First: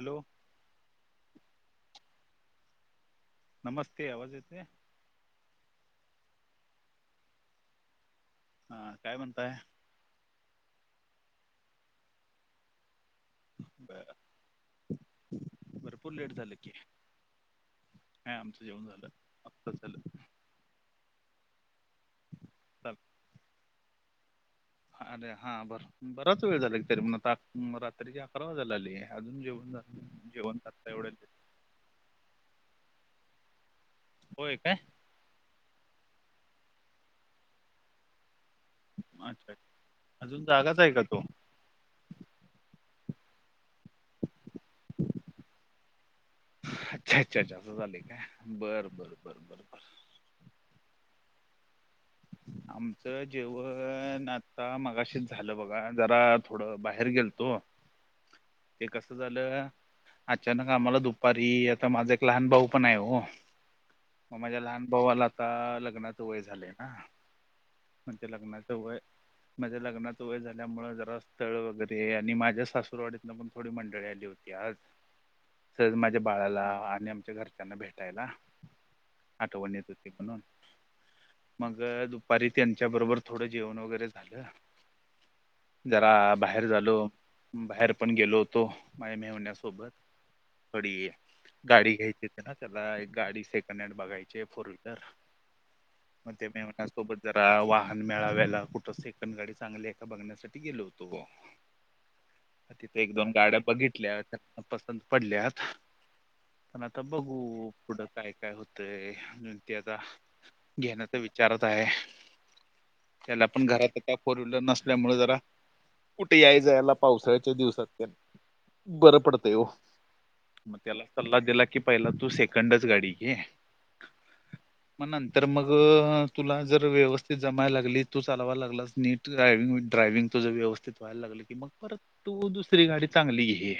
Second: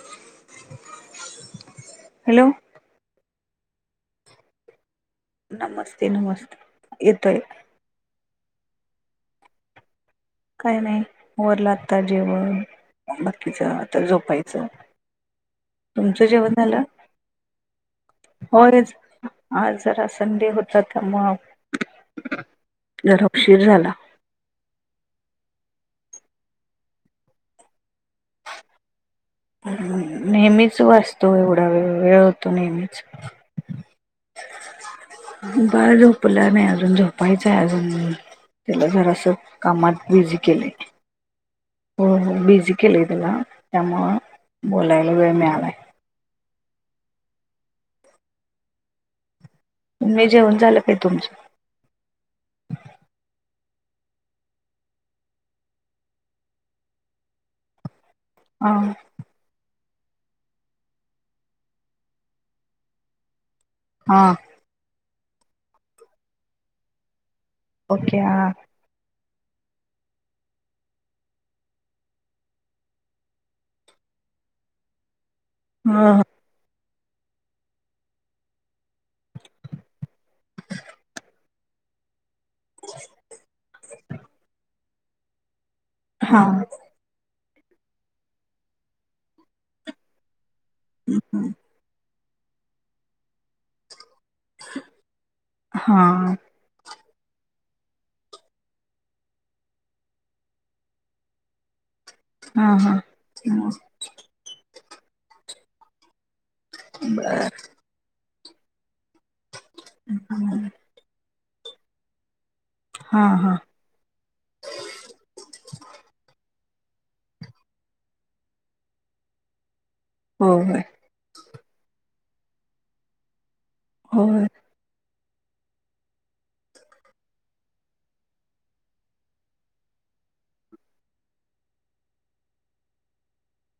Hello. [inaudible] Hello. नमस्ते, आवाज येते? नमस्ते नमस्ते, येतोय. हा काय म्हणताय? काय नाही आवरल आता जेवण. बाकीच आता ब- झोपायचं, तुमचं जेवण झालं? हा आमचं जेवण होयच झालं आताच आज जरा झालं. संडे होता त्यामुळ चाल जरा उशीर झाला. अरे हा बर बराच वेळ झाला क तरी म्हण रात्रीची अकरा वाजेला आले. नेहमीच वाजतो एवढा वेळ होतो नेहमीच. होय काय? बाळ झोपला नाही अजून झोपायचं अजून. त्याला जरास अच्छा कामात बिझी अजून केले. [unintelligible] हो हो बीझी केलाय तेला त्यामुळं बोलायला वेळ मिळालाय. अच्छा अच्छा अच्छ असं झालाय काय बर बर बर बर बर. मी जेवन झाल काय तुमचं? [inaudible] आमचं जेवण आता मघाशीच झालं बघा जरा थोडं बाहेर गेलतो. [inaudible] [inaudible] ते हां कसं झालं अचानक आम्हाला दुपारी आता माझा एक लहान भाऊ पण आहे हो. हां मग माझ्या लहान भावाला आता लग्नात वय झाले ना. ओके म्हणजे लग्नाचं वय म्हणजे लग्नाच वय झाल्यामुळे जरा स्थळ वगैरे आणि माझ्या सासूरवाडीतन पण थोडी मंडळी आली होती आज. [inaudible] सहज माझ्या बाळाला आणि आमच्या घरच्यांना भेटायला आठवण येत होती म्हणून. [inaudible] मग दुपारी त्यांच्या बरोबर थोडं जेवण वगैरे झालं. जरा हां बाहेर हां झालो. बाहेर पण गेलो होतो माझ्या मेहण्यासोबत थोडी गाडी घ्यायची ते ना त्याला एक गाडी सेकंड हँड बघायची फोर व्हीलर. हा म ते मेव्हणा सोबत जरा वाहन मेळाव्याला कुठं सेकंड गाडी चांगली एका बघण्यासाठी गेलो होतो बा [unintelligible] हा म हा तिथे एक दोन गाड्या बघितल्या तर पसंद पडल्यातं. पण आता बर बघू पुढं काय-काय होतय ते आता. ह हम्. घेण्याचा विचारत आहे. हा त्याला हा पण घरात काय फोर व्हीलर नसल्यामुळे जरा कुठे याय-जायला पावसाळ्याच्या दिवसात बरं पडते ओ. होय मग होय त्याला सल्ला दिला कि पहिला तू सेकंडच गाडी घे. होय. म नंत तर मग तुला जर व्यवस्थित जमायला लागली तू चालावा लागलास नीट ड्रायविंग ड्रायविंग तुझं व्यवस्थित व्हायला लागलं की मग परत तू दुसरी गाडी चांगली घे.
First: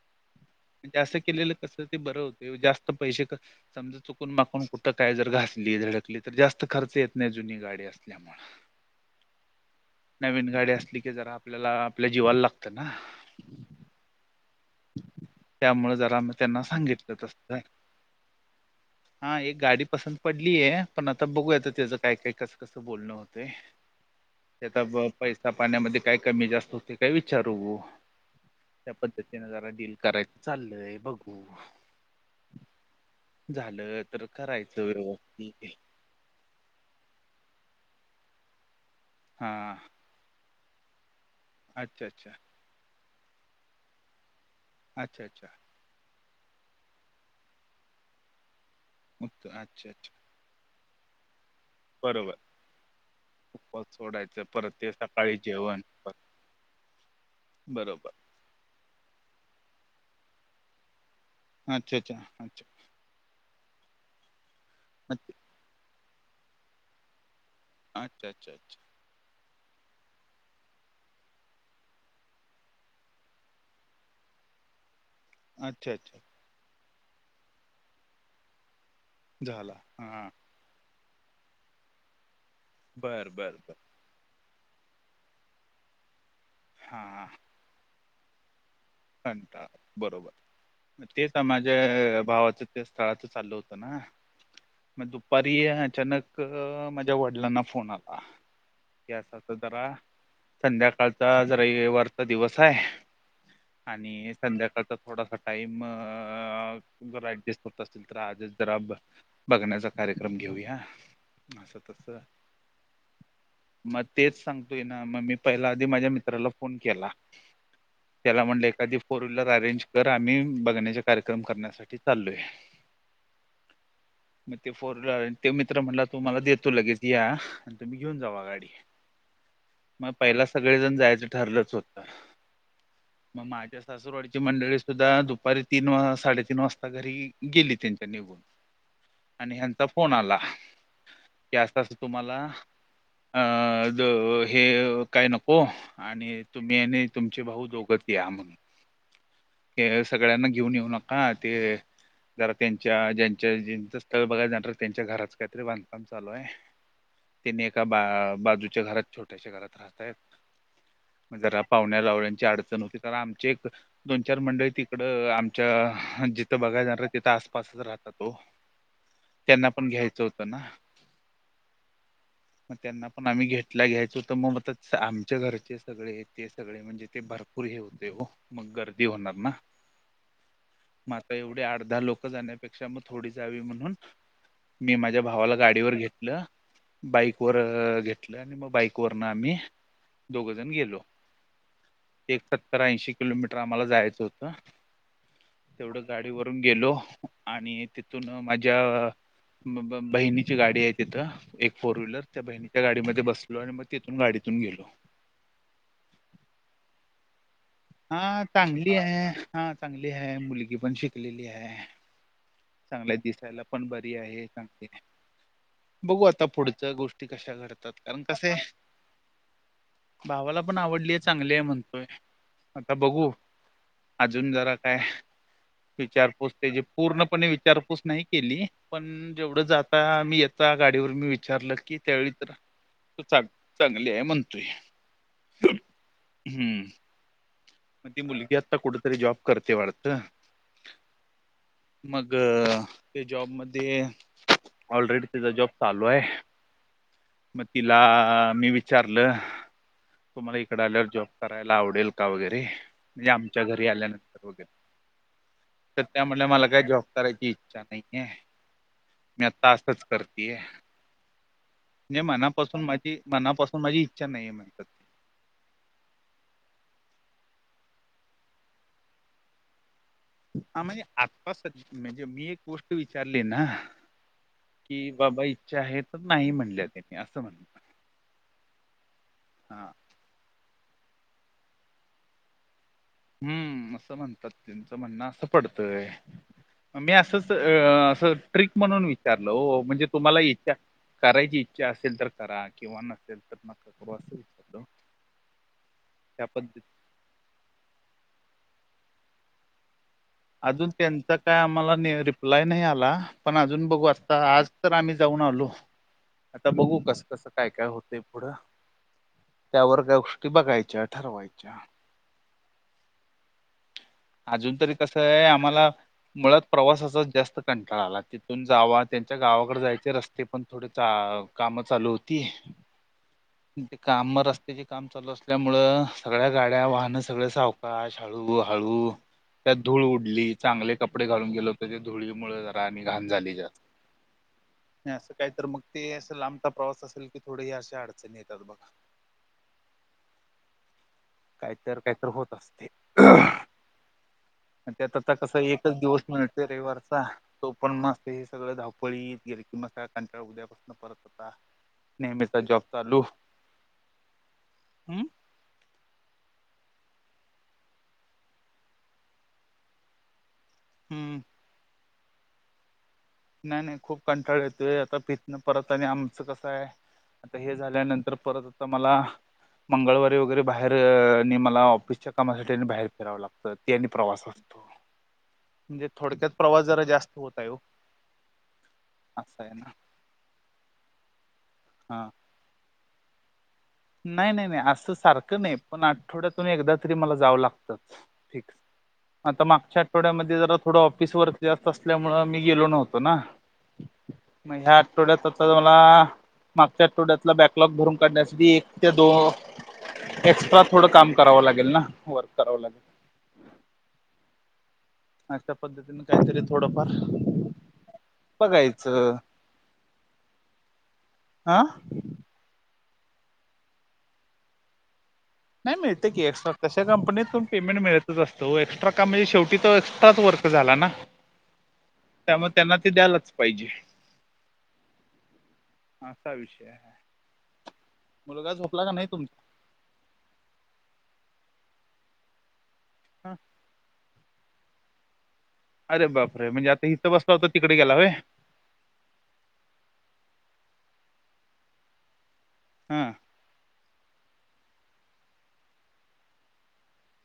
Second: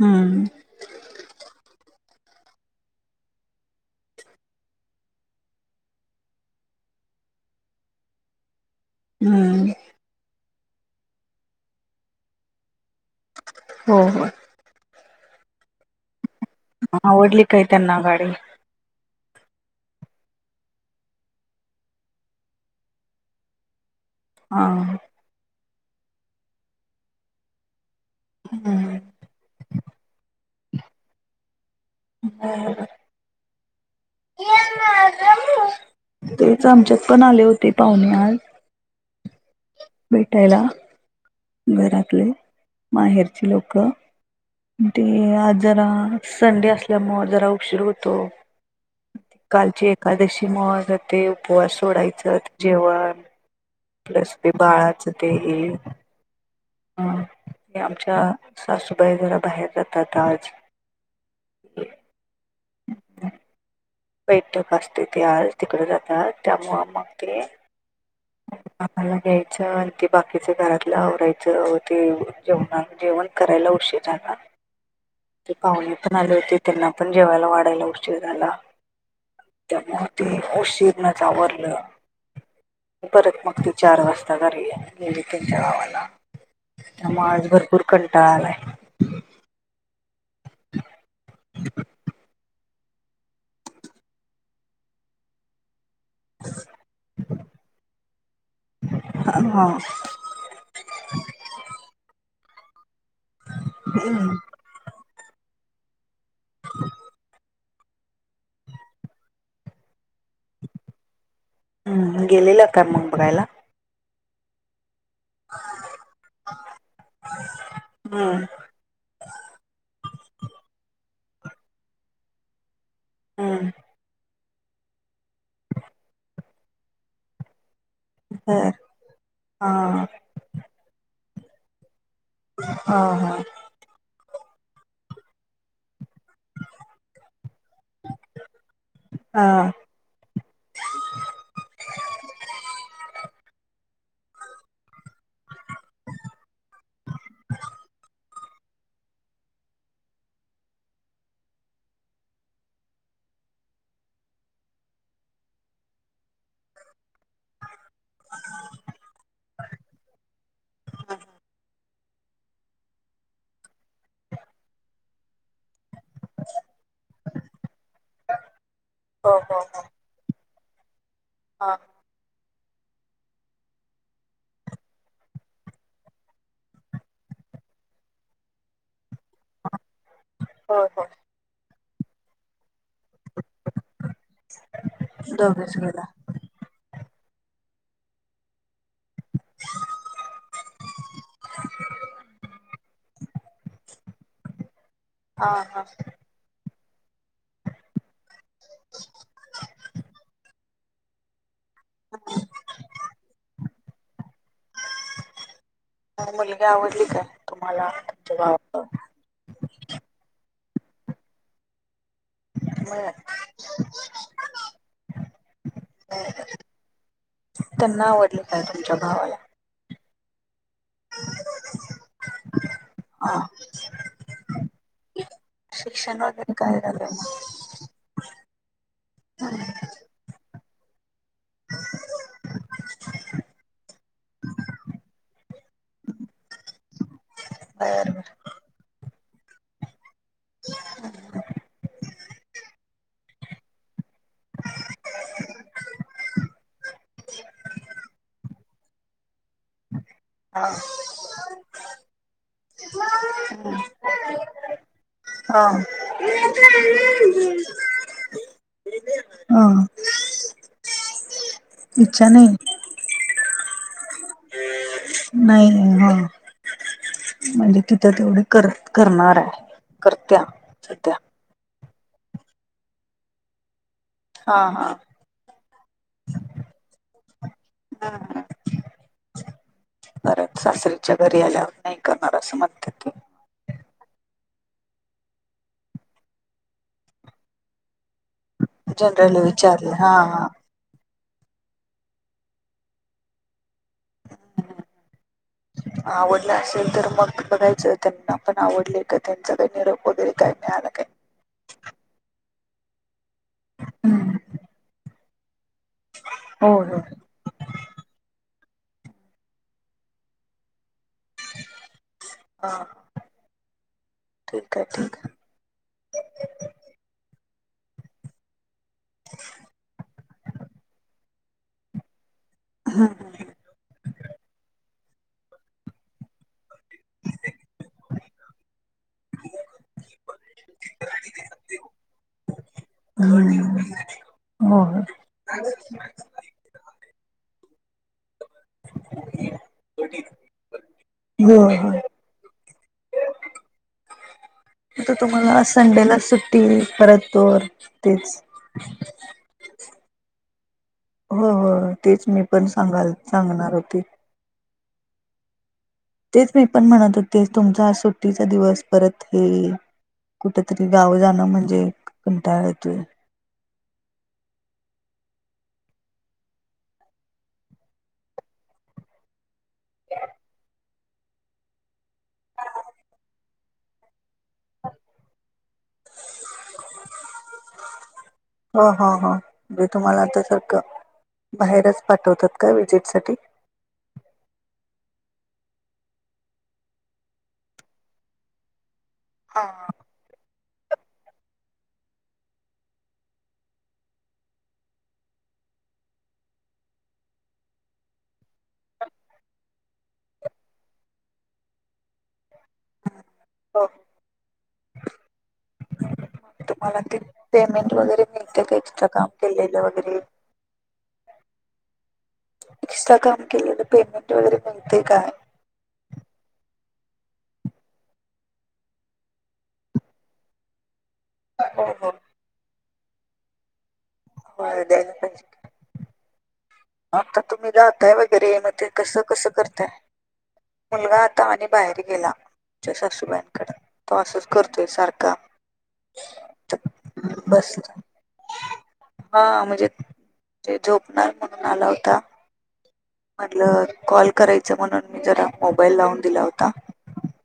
हम्म, पण ते असं केलेलं तसच ते बरं होते, जास्त पैसे क समजा चुकून माखून कुठं काय जर घास ली धडकली तर जास्त खर्च येत नाही जुनी गाडी असल्यामुळ. हम्म, नवीन गाडी असली की जरा आपल्याला आपल्या जीवाला लागतं ना. हो हो. त्यामुळ जरा म [unintelligible] आवडली काय त्यांना गाडी? हा एक गाडी पसंत पडलीये, पण आता बघूया तेज काय काय कसं क असं बोलणं होतय. हा तेचा जर पैसा पाण्यामध्ये काय कमी जास्त होते काय विचारू, त्या हम्म पद्ध त्यानं जरा डील कराय चाल्लय बघू. [unintelligible] हाय बरं. झालं तर करायचं व्यवस्थित. तेच आमच्यात पण आले होते पाहुणे आज. हां. भेटायला, अच्छा घरातले, अच्छा माहेरची लोकं. म अच्छा तेनी अच्छा आज जरा, संडे असल्यामुळ जरा उशीर होतो. म ते मग कालची अच्छा अच्छा एकादशीमुळ म ते उपवास बरोबर सोडायच्या आत जेवण उपवास प्लस सोडायचं परत ते बाळाचं सकाळी जेवण प आणि आमच्या सासूबाई घराबाहेर जातात आज. अच्छा च्छा अच्छा. बैठक असते ते अच्छा आज तिकडे जातात. त्यामुळ मग ते आच्छा च च. आपाला द्यायचं अन ते बाकीच घरातलं आवरायचं ते जेवणा जेवण करायला उशीर झाला. ते अच्छा पाहुणे पण अच्छा आले होते, त्यांना पण जेवायला वाढायला उशिर झाला. झाला त्यामुळं हा ते उशीरनच आवरलं. बर परत मग बर ती बर चार वाजता घरीय गेली त्यांच्या गावाला, हा त्यामुळ आज भर पुर कंटाळा आलाय. कंटाळा बरोबर, न तेच त्यांना जे भावाच त्या स्थळाच चालल होतं ना, म दुपारी अचानक क माझ्या वडिलांना फोन आला. कि अस अस हां जरा संध्याकाळचा आज रविवारचा दिवस हाय. आणि संध्याकाळचा थोडासा टाइम अ जरा ऍडजस्ट होत असतील तर, आजच जरा ब बघण्याचा कार्यक्रम घेऊया. हम्म असं तसं, गेलेला का मग बघायला म तेच सांगतोय ना म मी पहिला आधी माझ्या मित्राला फोन केला. हम्म त्याला म्हणले एक त्या‌ आधी फोर व्हीलर अरेंज कर, आम्ही बघण्याचे कार्यक्रम करण्यासाठी चालोय. हम्म. म ते फोर ड्रायव्हर ते मित्र म्हणला तूम्हांला देतो लगेच या. आणि तुम्ही घेऊन जावा गाडी, बर हा हा म पहिला सगळेजण जायचं ठरलंच होतं. हा हा. मग माझ्या सासूरवाडीची मंडळी सुद्धा दुपारी तीन वा साडे तीन वाजता घरी गेली त्यांच्या निघून आणि हा ह्यांचा फोन आला. कि असं असं तुम्हाला अ ज हे काय नको आणि तुम्ही आणि तुमचे भाऊ दोघंचं या मग. सगळ्यांना घेऊन येऊ नका ते जरा त्यांच्या, ज्यांच्या ज्यांचं स्थळ बघायला जाणार त्यांच्या घराच काहीतरी बांधकाम चालू हाय. [inaudible] त्यांनी एका बा बाजूच्या घरात छोट्याशा घरात राहतायत म जरा पाहुण्या रावळ्यांची अडचण होती तर आमची एक दोन चार मंडळी तिकडं आमच्या, जिथं बघायला जाणार आहे तिथं आसपासच राहतात ओ [inaudible] त्यांना हो पण घ्यायचं होतं ना. हा मग त्यांना पण आम्ही घेतलं घ्यायचं होतं मग आमच्या घरचे सगळे. ते सगळे म्हणजे ते भर पूर हे होते हो. मग गर्दी होणार ना. हो हो म आता एवढी आठ-दहा लोकं जाण्यापेक्षा, मग थोडी जावी म्हणून मी माझ्या भावाला दोघेच गाडीवर गेला घेतलं बाईक वर घेतलं. आणि मग बाईक वरनं आम्ही दोघ जण गेलो. एक सत्तर ऐंशी किलोमीटर आम्हाला जायचं होतं. हा हा तेवढं गाडी डी वरुन गेलो. आणि तिथून माझ्या ब ब बहिणीची गाडी हाय तिथं. एक फोर व्हीलर. त्या बहिणीच्या गाडीमध्ये बसलो आणि मग तिथून गाडीतून गेलो. म मुलगी आवडली काय? तुम्हाला हा तुमच्या भावाला चांगली हाय. हा चांगली हाय. मुलगी पण शिकलेली हाय. चांगलाय दिसायला पण बरी आहे चांगली हाय बघू आता पुढच्या गोष्टी कशा घडतात त्यांना कारण आवडली कसं हाय काय तुमच्या भावाला भावाला पण आवडलीय चांगली हाय म्हणतोय आता बघू हा अजून जरा काय शिक्षण विचारपूस वगैरे काय त्याची झालं पूर्ण मग विचारपूस नाही केली पण जेवढं जाता मी येता गाडीवर मी विचारलं की त्यावेळी जरा चांग चांगली हाय म्हणतोय हम्म बर मग ती बर मुलगी आत्ता कुठेतरी जॉब करते वाटतं मग ते जॉबमध्ये ऑलरेडी तिचा जॉब चालू हाय मग तिला मी वि चारलं, तुम्हाला हा इकडं आल्यावर जॉब करायला आवडेल का? वगैरे म्हणजे आमच्या घरी आल्यानंतर वगैरे हा तर त्या म्हनल्या मला काय जॉब करायची इच्छा नाहीये मी हा आता असंच करतीये म्हणजे इच्छा नाही मनापासून माझी मनापासून माझी इच्छा नाहीये म्हणतात नाही ह म्हणजे तिथं तेवढे कर करणार हाय. हा म्हणजे आता स म्हणजे मी एक गोष्ट विचारली ना हा कि बाबा इच्छा आहे तर नाही म्हणल्या त्यानी असं म्हणलं हा हा परत सासरच्या घरी आल्यावर नाही करणार असं म्हणतात ते हम्म असं म्हणतात ते तच म्हणणं असं पडतंय मी असंच अ असं ट्रिक म्हणून जनरल विचारलं हो म्हणजे हा तुम्हाला हा इच्छा करायची इच्छा असेल तर करा किंवा नसेल तर नक त्या आवडलं पद्धती असेल तर मग बघायचं. त्यांना पण आवडले का त्यांचा काही निरोप वगैरे काय अजून मिळाला त्यांचा काय आम्हाला रिप्लाय नाही आला पण अजून बघू असता आज तर आम्ही जाऊन आलो आता होय बघू होय कस कस काय काय होतंय पुढं त्यावर त्या गोष्टी बघायच्या, ठरवायच्या हा अजून ठीक आहे तरी ठीक कसं आहे आम्हाला मुळात प्रवासाचाच जास्त कंटाळा आला तिथ तिथून जावा त्यांच्या गावाकडे जायचे रस्ते पण थोडे काम चालू होती. हा. काम रस्त्याचे काम चालू असल्यामुळ सगळ्या गाड्या वाहन त्यांन सगळ सावकाश हळू हळू त्यात धूळ उडली चांगले कपडे घालून गेलो तरी धुळी मुळ जरा आणि घाण झाली जास्त हम्म हो नाही असं काही तर मग ते अस लांबचा प्रवास असेल की थोडे अशा अडचणी येतात बघ. [inaudible] हो काहीतर हो काहीतर होत असते. तर त्यात आता कस तुम्हाला एकच संडेला दिवस मिळतोय सुट्टी रविवारचा परत तर तो पण मग तेच ते सगळं धावपळीत गेल की मग काय कंटाळा त होता हो हो तेच मी नेहमीचा पण जॉब सांगाल चालू सांगणार होते हम्म तेच मी पण म्हणत होते तुमचा सुट्टीचा दिवस परत हे कुठ तरी गाव हम्म जाणं म्हणजे कंटाळतोय. नाही नाही खूप कंटाळ येतोय आता पितनं परत आणि आमचं कसं आहे आता हे झाल्यानंतर परत आता मला मंगळवारी वगैरे बाहेर बाहेर आणि मला ऑफिसच्या कामासाठी बाहेर फिरावं लागतं ते आणि प्रवास असतो. म्हणजे थोडक्यात प्रवास जरा जास्त होत आहे ओ हो हो हो म्हणजे तुम्हाला आता सारखं बाहेरच हा पाठवतात का व्हिजिटसाठी नाही नाही नाही असं सारखं नाही पण आठवड्यातून एकदा तरी मला जावं लागतच. फिक्स हा आता मागच्या आठ आठवड्यामध्ये जरा थोडं ऑफिस वर्क जास्त असल्यामुळ मी गेलो नव्हतो ना मग ह्या आठवड्यात आता मला मागच्या आठवड्यातला बॅकलॉग भरून काढण्यासाठी एक ते दो एक्स्ट्रा थोडं काम करावं लागेल ना वर्क करावं लागेल. हो. अशा पद्धतीने काहीतरी तुम्हाला थोडंफार ते पेमेंट वगैरे मिळते का एक्स्ट्रा काम बघायचं. केलेलं वगैरे? आं एक्स्ट्रा काम केलेलं पेमेंट वगैरे मिळते काय? नाही मिळते की एक्ट्रा तशा कंपनीतून पेमेंट मिळतच असतं ओ एक्स्ट्रा काम म्हणजे शेवटी एक्स्ट्राच वर्क झाला ना हो हो. त्यामुळ त्यांना ते द्यायलाच पाहिजे. होय, द्यायला पाहिजे. असा विषय ये. आता तुम्ही जाताय वगैरे म ते का कसं नाही कसं तुमचा करताय. मुलगा आता आणि बाहेर गेला आमच्या सासूबाईंकड तो अस करतोय सारखा अरे बापरे म्हणजे आता इथं बसला होता तिकडे गेला काय? हा म्हणजे ते झोपणार म्हणून आला होता. हम्म. म्हटलं कॉल करायच म्हणून मी जरा मोबाईल लावून दिला होता.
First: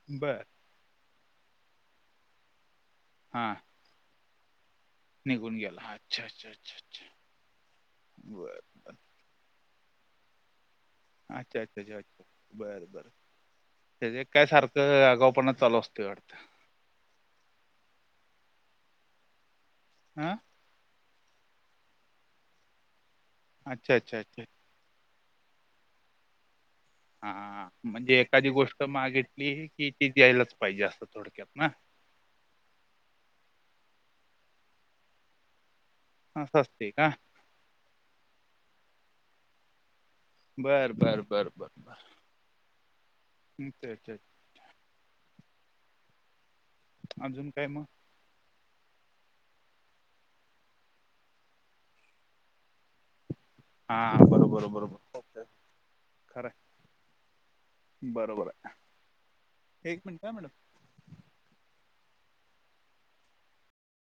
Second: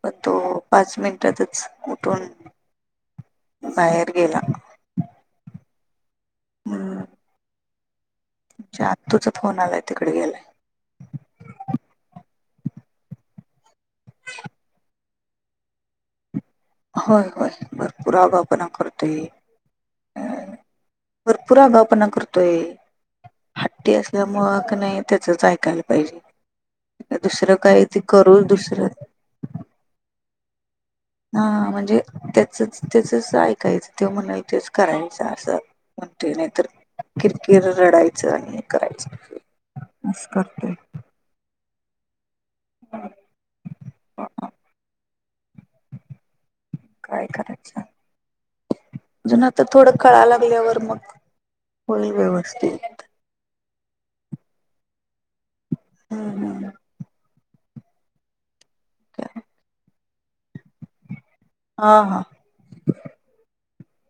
पण बरं. तो पाच मिनटातच उठून. हा. बाहेर गेला. निघून गेला अच्छा अच्छा अच्छ अच्छ बरं. च्या आत्तुचा फोन आलाय तिकडे गेलाय. अच्छा अच्छा अच्छा बरं. त्याज्या काय सारखं आगावपना चालू असते वाटतं. होय होय भरपूर आगावपणा करततोय. हा. भरपूर आगावपणा करतोय हट्टी अच्छा अच्छा अच्छा असल्यामुळ क नाय त्याचच ऐकायला पायजे दुसरं काय ते करू दुसरं ले हे किथ द्यायलाच पायजे असं हा थोडक्यात ना म्हणजे त्याचच त्याचच ऐकायचं त्यो म्हणलं तेच करायचं असं. [unintelligible] नाय असं तर असते का किरकिर रडायचं आणि हे करायचं. करतोय बर बर बर बर [unintelligible] काय अच्छा. अजून करायच? मग अजून आता थोडं कळा लागल्यावर मग होईल व्यवस्थित. हा बरोबर बरोबर हम्म खरं. हम्म बरोबर. आहे एक मिनट हा मॅडम. हा हा.